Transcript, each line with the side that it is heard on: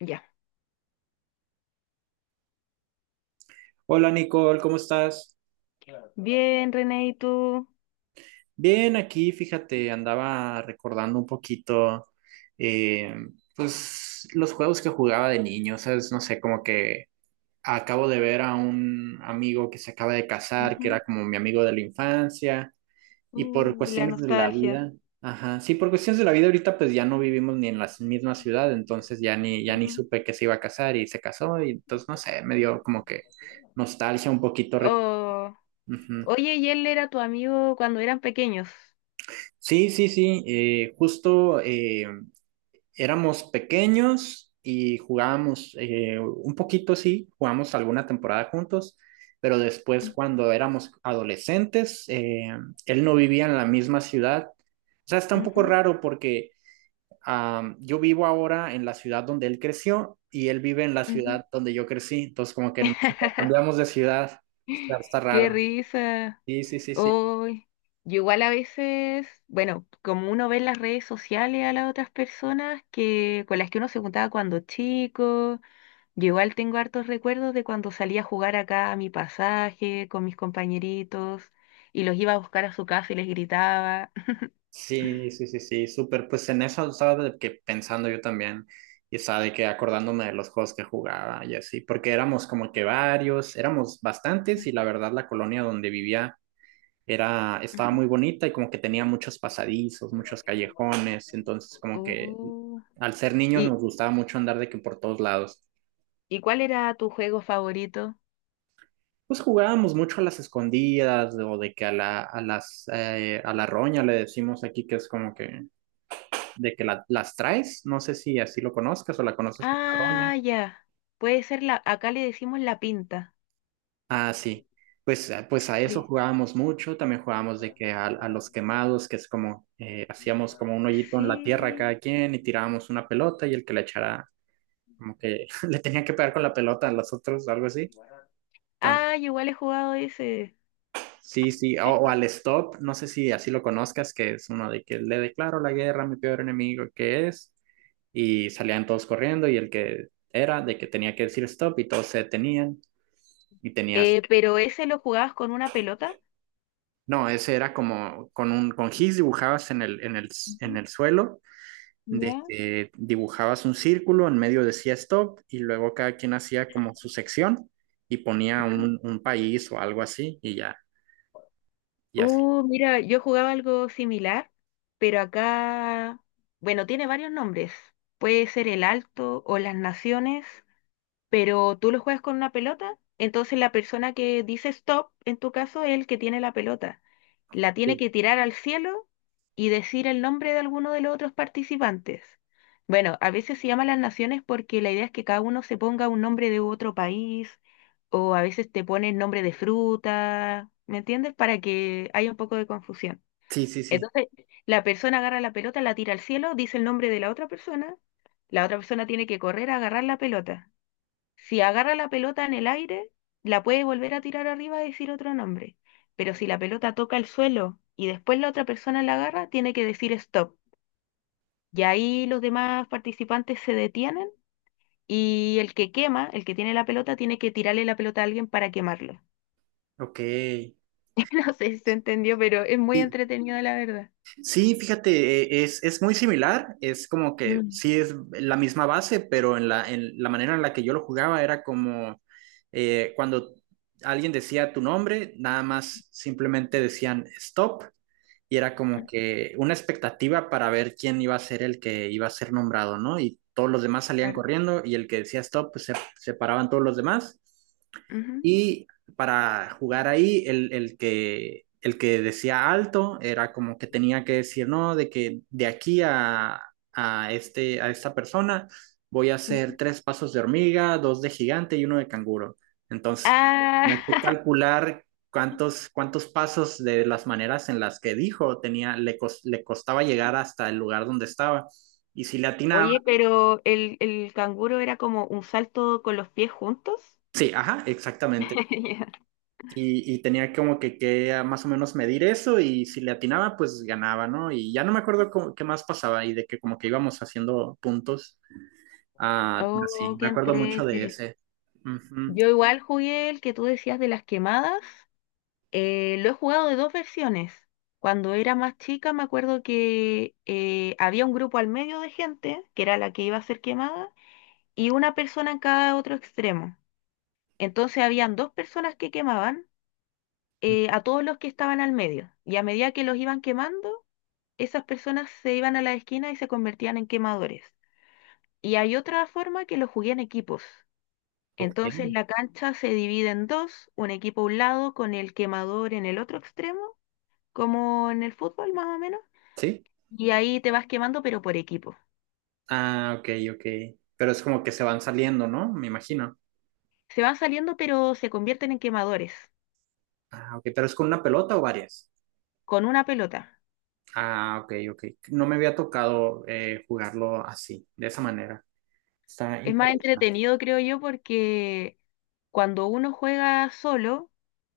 left: Ya.
right: Hola Nicole, ¿cómo estás?
left: Claro. Bien, René, ¿y tú?
right: Bien, aquí fíjate, andaba recordando un poquito, eh, pues los juegos que jugaba de niño, ¿sabes? No sé, como que acabo de ver a un amigo que se acaba de casar, que era
left: Ujú.
right: como mi amigo de la infancia, y por
left: La
right: cuestiones de la
left: nostalgia.
right: vida, ajá, sí, por cuestiones de la vida ahorita pues ya no vivimos ni en la misma ciudad, entonces ya ni
left: Ujú.
right: supe que se iba a casar y se casó, y entonces no sé, me dio como que nostalgia un poquito.
left: Oh,
right: Ujú.
left: oye, ¿y él era tu amigo cuando eran pequeños?
right: Sí, sí, sí, justo éramos pequeños y jugábamos un poquito, sí, jugamos alguna temporada juntos, pero después cuando éramos adolescentes, él no vivía en la misma ciudad. O sea, está un poco
left: Ujú,
right: raro porque yo vivo ahora en la ciudad donde él creció y él vive en la
left: ujú.
right: ciudad donde yo crecí, entonces como que nos cambiamos de ciudad, está
left: Qué
right: raro.
left: risa.
right: Sí, sí, sí, sí.
left: Hoy, yo igual a veces, bueno, como uno ve en las redes sociales a las otras personas que con las que uno se juntaba cuando chico. Yo igual tengo hartos recuerdos de cuando salía a jugar acá a mi pasaje con mis compañeritos y los iba a buscar a su casa y les gritaba.
right: Sí, sí, sí, sí, súper. Pues en eso estaba de que pensando yo también y estaba de que acordándome de los juegos que jugaba y así, porque éramos como que varios, éramos bastantes y la verdad la colonia donde vivía estaba muy bonita y como que tenía muchos pasadizos, muchos callejones, entonces como que
left: Uh,
right: al ser niños
left: ¿Y,
right: nos gustaba mucho andar de que por todos lados.
left: y cuál era tu juego favorito?
right: Pues jugábamos mucho a las escondidas o de que a la roña le decimos aquí que es como que de que las traes, no sé si así lo conozcas o la conoces por Carroña.
left: Ah, ya. Puede ser la, acá le decimos la pinta.
right: Ah, sí. Pues, a eso
left: Sí.
right: jugábamos mucho, también jugábamos de que a los quemados, que es como, hacíamos como un hoyito en la tierra a
left: Sí.
right: cada quien y tirábamos una pelota y el que la echara, como que le tenía que pegar con la pelota a los otros, algo así. Entonces,
left: Ah, yo igual he jugado ese.
right: sí, sí, o al stop, no sé si así lo conozcas, que es uno de que le declaro la guerra a mi peor enemigo, que es, y salían todos corriendo y el que era de que tenía que decir stop y todos se detenían y tenías,
left: ¿Pero ese lo jugabas con una pelota?
right: no, ese era como con con gis dibujabas en el, en el, en
left: Ujú.
right: el suelo, de
left: ¿Ya?
right: que dibujabas un círculo, en medio decía stop y luego cada quien hacía como su sección y ponía un país o algo así y ya, y así.
left: Mira, yo jugaba algo similar, pero acá, bueno, tiene varios nombres. Puede ser el Alto o las Naciones, pero tú lo juegas con una pelota, entonces la persona que dice stop, en tu caso, es el que tiene la pelota. La tiene que tirar al cielo y decir el nombre de alguno de los otros participantes. Bueno, a veces se llama las naciones porque la idea es que cada uno se ponga un nombre de otro país o a veces te ponen nombre de fruta, ¿me entiendes? Para que haya un poco de confusión.
right: Sí, sí, sí.
left: Entonces, la persona agarra la pelota, la tira al cielo, dice el nombre de la otra persona tiene que correr a agarrar la pelota. Si agarra la pelota en el aire, la puede volver a tirar arriba y decir otro nombre. Pero si la pelota toca el suelo y después la otra persona la agarra, tiene que decir stop. Y ahí los demás participantes se detienen y el que quema, el que tiene la pelota, tiene que tirarle la pelota a alguien para quemarlo.
right: Ok.
left: No sé si se entendió, pero es muy
right: ¿Y?
left: entretenido, la verdad.
right: Sí, fíjate, es muy similar, es como que
left: Mm.
right: sí es la misma base, pero en la manera en la que yo lo jugaba era como cuando alguien decía tu nombre, nada más simplemente decían stop y era como que una expectativa para ver quién iba a ser el que iba a ser nombrado, ¿no? Y todos los demás salían
left: Claro.
right: corriendo y el que decía stop, pues se paraban todos los demás
left: Ujú,
right: y para jugar ahí, el que decía alto era como que tenía que decir, no, de que de aquí a esta persona voy a hacer
left: ujú.
right: tres pasos de hormiga, dos de gigante y uno de canguro. Entonces,
left: Ah,
right: tenía que calcular cuántos pasos de las maneras en las que dijo le costaba llegar hasta el lugar donde estaba. Y si le atinaba,
left: oye, ¿pero el canguro era como un salto con los pies juntos?
right: sí, ajá, exactamente. Y tenía como más o menos medir eso y si le atinaba, pues ganaba, ¿no? Y ya no me acuerdo qué más pasaba y de que como que íbamos haciendo puntos. Ah, pero sí,
left: Oh, qué
right: me acuerdo mucho de
left: entrete.
right: ese. Ujú.
left: Yo igual jugué el que tú decías de las quemadas. Lo he jugado de dos versiones. Cuando era más chica me acuerdo que había un grupo al medio de gente, que era la que iba a ser quemada, y una persona en cada otro extremo. Entonces habían dos personas que quemaban a todos los que estaban al medio. Y a medida que los iban quemando, esas personas se iban a la esquina y se convertían en quemadores. Y hay otra forma que lo jugué en equipos.
right: Ok,
left: Entonces la cancha se divide en dos, un equipo a un lado con el quemador en el otro extremo, como en el fútbol más o menos,
right: sí.
left: y ahí te vas quemando pero por equipo.
right: Ah, ok, ok. Pero es como que se van saliendo, ¿no? Me imagino.
left: Se van saliendo pero se convierten en quemadores
right: Ah, ok, pero es con una pelota o varias.
left: con una pelota.
right: Ah, ok, ok. No me había tocado jugarlo así, de esa manera. Está
left: Es más
right: interesante.
left: entretenido, creo yo, porque cuando uno juega solo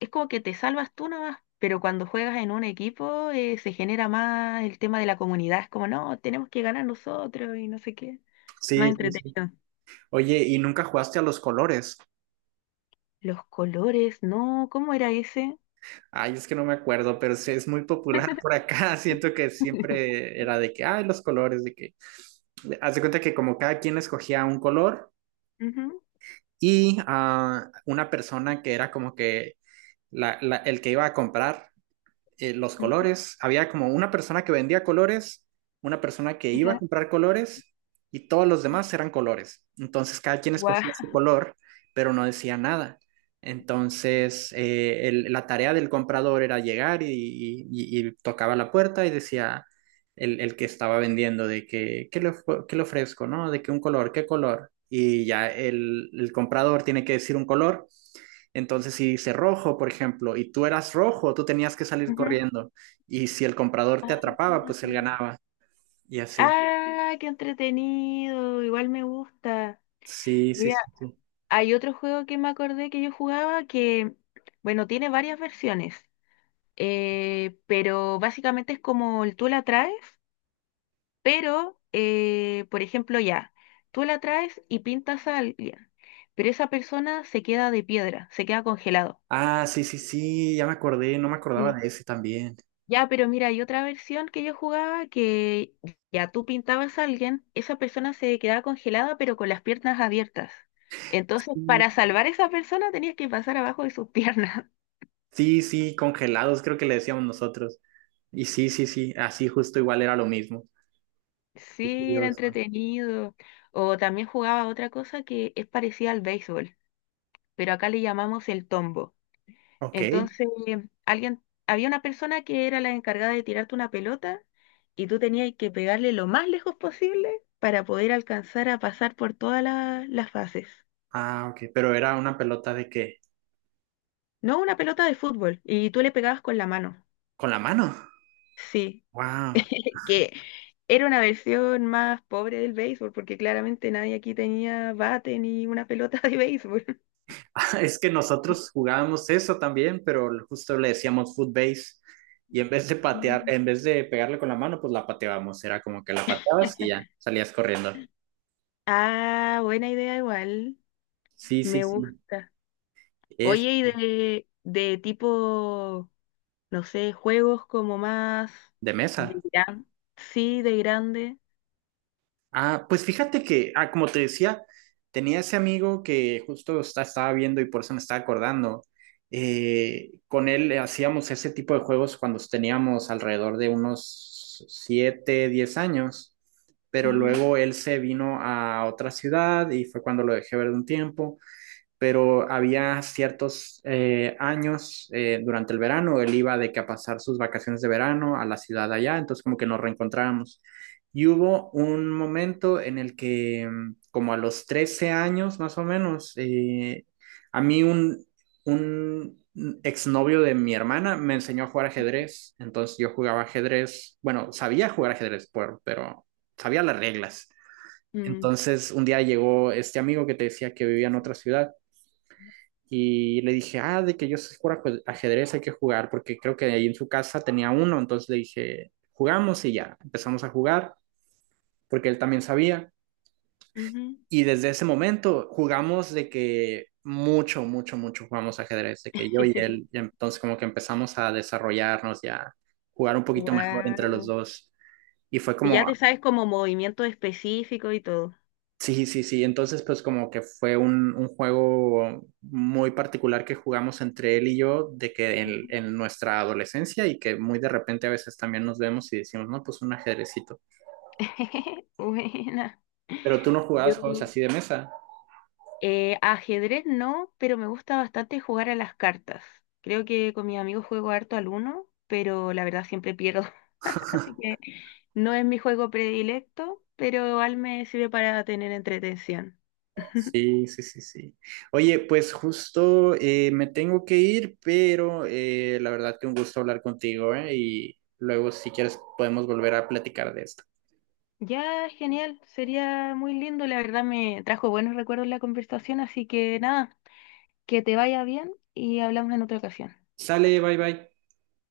left: es como que te salvas tú nomás, pero cuando juegas en un equipo, se genera más el tema de la comunidad, es como no, tenemos que ganar nosotros y no sé qué. Más
right: Sí, sí, sí.
left: entretenido.
right: Oye, ¿y nunca jugaste a los colores?
left: Los colores, no, ¿cómo era ese?
right: Ay, es que no me acuerdo, pero sí es muy popular por acá. Siento que siempre era de que, ay, los colores, de que. Haz de cuenta que como cada quien escogía un color
left: Ujú,
right: y ah, una persona que era como que el que iba a comprar los
left: ujú.
right: colores. Había como una persona que vendía colores, una persona que iba a comprar colores y todos los demás eran colores. Entonces cada quien
left: Guau.
right: escogía su color, pero no decía nada. Entonces la tarea del comprador era llegar y, tocaba la puerta y decía el que estaba vendiendo de que, ¿qué le ofrezco? ¿No? De que un color, ¿qué color? Y ya el comprador tiene que decir un color entonces, si dice rojo, por ejemplo, y tú eras rojo, tú tenías que salir
left: Ujú.
right: corriendo. Y si el comprador te
left: Ah,
right: atrapaba, pues él ganaba. Y así.
left: ah, qué entretenido, igual me gusta.
right: Sí, sí,
left: Mira,
right: sí, sí.
left: hay otro juego que me acordé que yo jugaba que, bueno, tiene varias versiones, pero básicamente es como el tú la traes, pero, por ejemplo, ya, tú la traes y pintas a alguien, pero esa persona se queda de piedra, se queda congelado.
right: Ah, sí, sí, sí, ya me acordé, no me acordaba
left: Sí.
right: de ese también.
left: Ya, pero mira, hay otra versión que yo jugaba que ya tú pintabas a alguien, esa persona se quedaba congelada pero con las piernas abiertas. Entonces,
right: Sí,
left: para salvar a esa persona tenías que pasar abajo de sus piernas.
right: sí, sí, congelados, creo que le decíamos nosotros. Y sí, sí, sí, así justo igual era lo mismo. Qué
left: Sí, era
right: curioso.
left: entretenido. O también jugaba otra cosa que es parecida al béisbol, pero acá le llamamos el tombo.
right: Ok.
left: Entonces, alguien, había una persona que era la encargada de tirarte una pelota y tú tenías que pegarle lo más lejos posible para poder alcanzar a pasar por todas las fases.
right: Ah, ok, pero ¿era una pelota de qué?
left: No, una pelota de fútbol y tú le pegabas con la mano.
right: Con la mano.
left: Sí,
right: Wow.
left: que era una versión más pobre del béisbol porque claramente nadie aquí tenía bate ni una pelota de béisbol.
right: Es que nosotros jugábamos eso también, pero justo le decíamos foot base y en vez de patear,
left: Mm.
right: en vez de pegarle con la mano, pues la pateábamos. Era como que la pateabas y ya salías corriendo.
left: Ah, buena idea igual.
right: Sí, sí,
left: Me
right: sí.
left: gusta.
right: Es
left: Oye, ¿y de tipo, no sé, juegos como más
right: de
left: de
right: mesa.
left: gran, sí, de grande?
right: Ah, pues fíjate que, ah, como te decía, tenía ese amigo que justo estaba viendo y por eso me estaba acordando. Con él hacíamos ese tipo de juegos cuando teníamos alrededor de unos 7, 10 años, pero
left: Ujú,
right: luego él se vino a otra ciudad y fue cuando lo dejé ver de un tiempo pero había ciertos años durante el verano, él iba de que a pasar sus vacaciones de verano a la ciudad allá, entonces como que nos reencontrábamos. Y hubo un momento en el que, mm, como a los 13 años más o menos, a mí un exnovio de mi hermana me enseñó a jugar ajedrez, entonces yo jugaba ajedrez, bueno, sabía jugar ajedrez, por, pero sabía las reglas.
left: mm,
right: Entonces un día llegó este amigo que te decía que vivía en otra ciudad y le dije, ah, de que yo sé jugar ajedrez, hay que jugar, porque creo que ahí en su casa tenía uno. Entonces le dije, jugamos y ya, empezamos a jugar, porque él también sabía.
left: ujú.
right: Y desde ese momento jugamos de que mucho, mucho, mucho jugamos ajedrez, de que yo y él, y entonces como que empezamos a desarrollarnos ya, jugar un poquito mejor entre los
left: Wow.
right: dos. Y fue como.
left: Ya te sabes como movimiento específico y todo.
right: Sí, sí, sí. Entonces, pues como que fue un juego muy particular que jugamos entre él y yo, de que en,
left: Ujú.
right: en nuestra adolescencia y que muy de repente a veces también nos vemos y decimos, no, pues un ajedrecito.
left: Buena.
right: Pero tú no
left: Yo,
right: jugabas juegos así de mesa.
left: ajedrez no, pero me gusta bastante jugar a las cartas. Creo que con mis amigos juego harto al uno, pero la verdad siempre pierdo. Así que no es mi juego predilecto, pero igual me sirve para tener entretención.
right: Sí, sí, sí, sí. Oye, pues justo me tengo que ir, pero la verdad que un gusto hablar contigo, ¿eh? Y luego si quieres podemos volver a platicar de esto.
left: Ya, genial, sería muy lindo, la verdad me trajo buenos recuerdos la conversación, así que nada, que te vaya bien y hablamos en otra ocasión.
right: Sale, bye bye.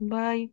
left: Bye.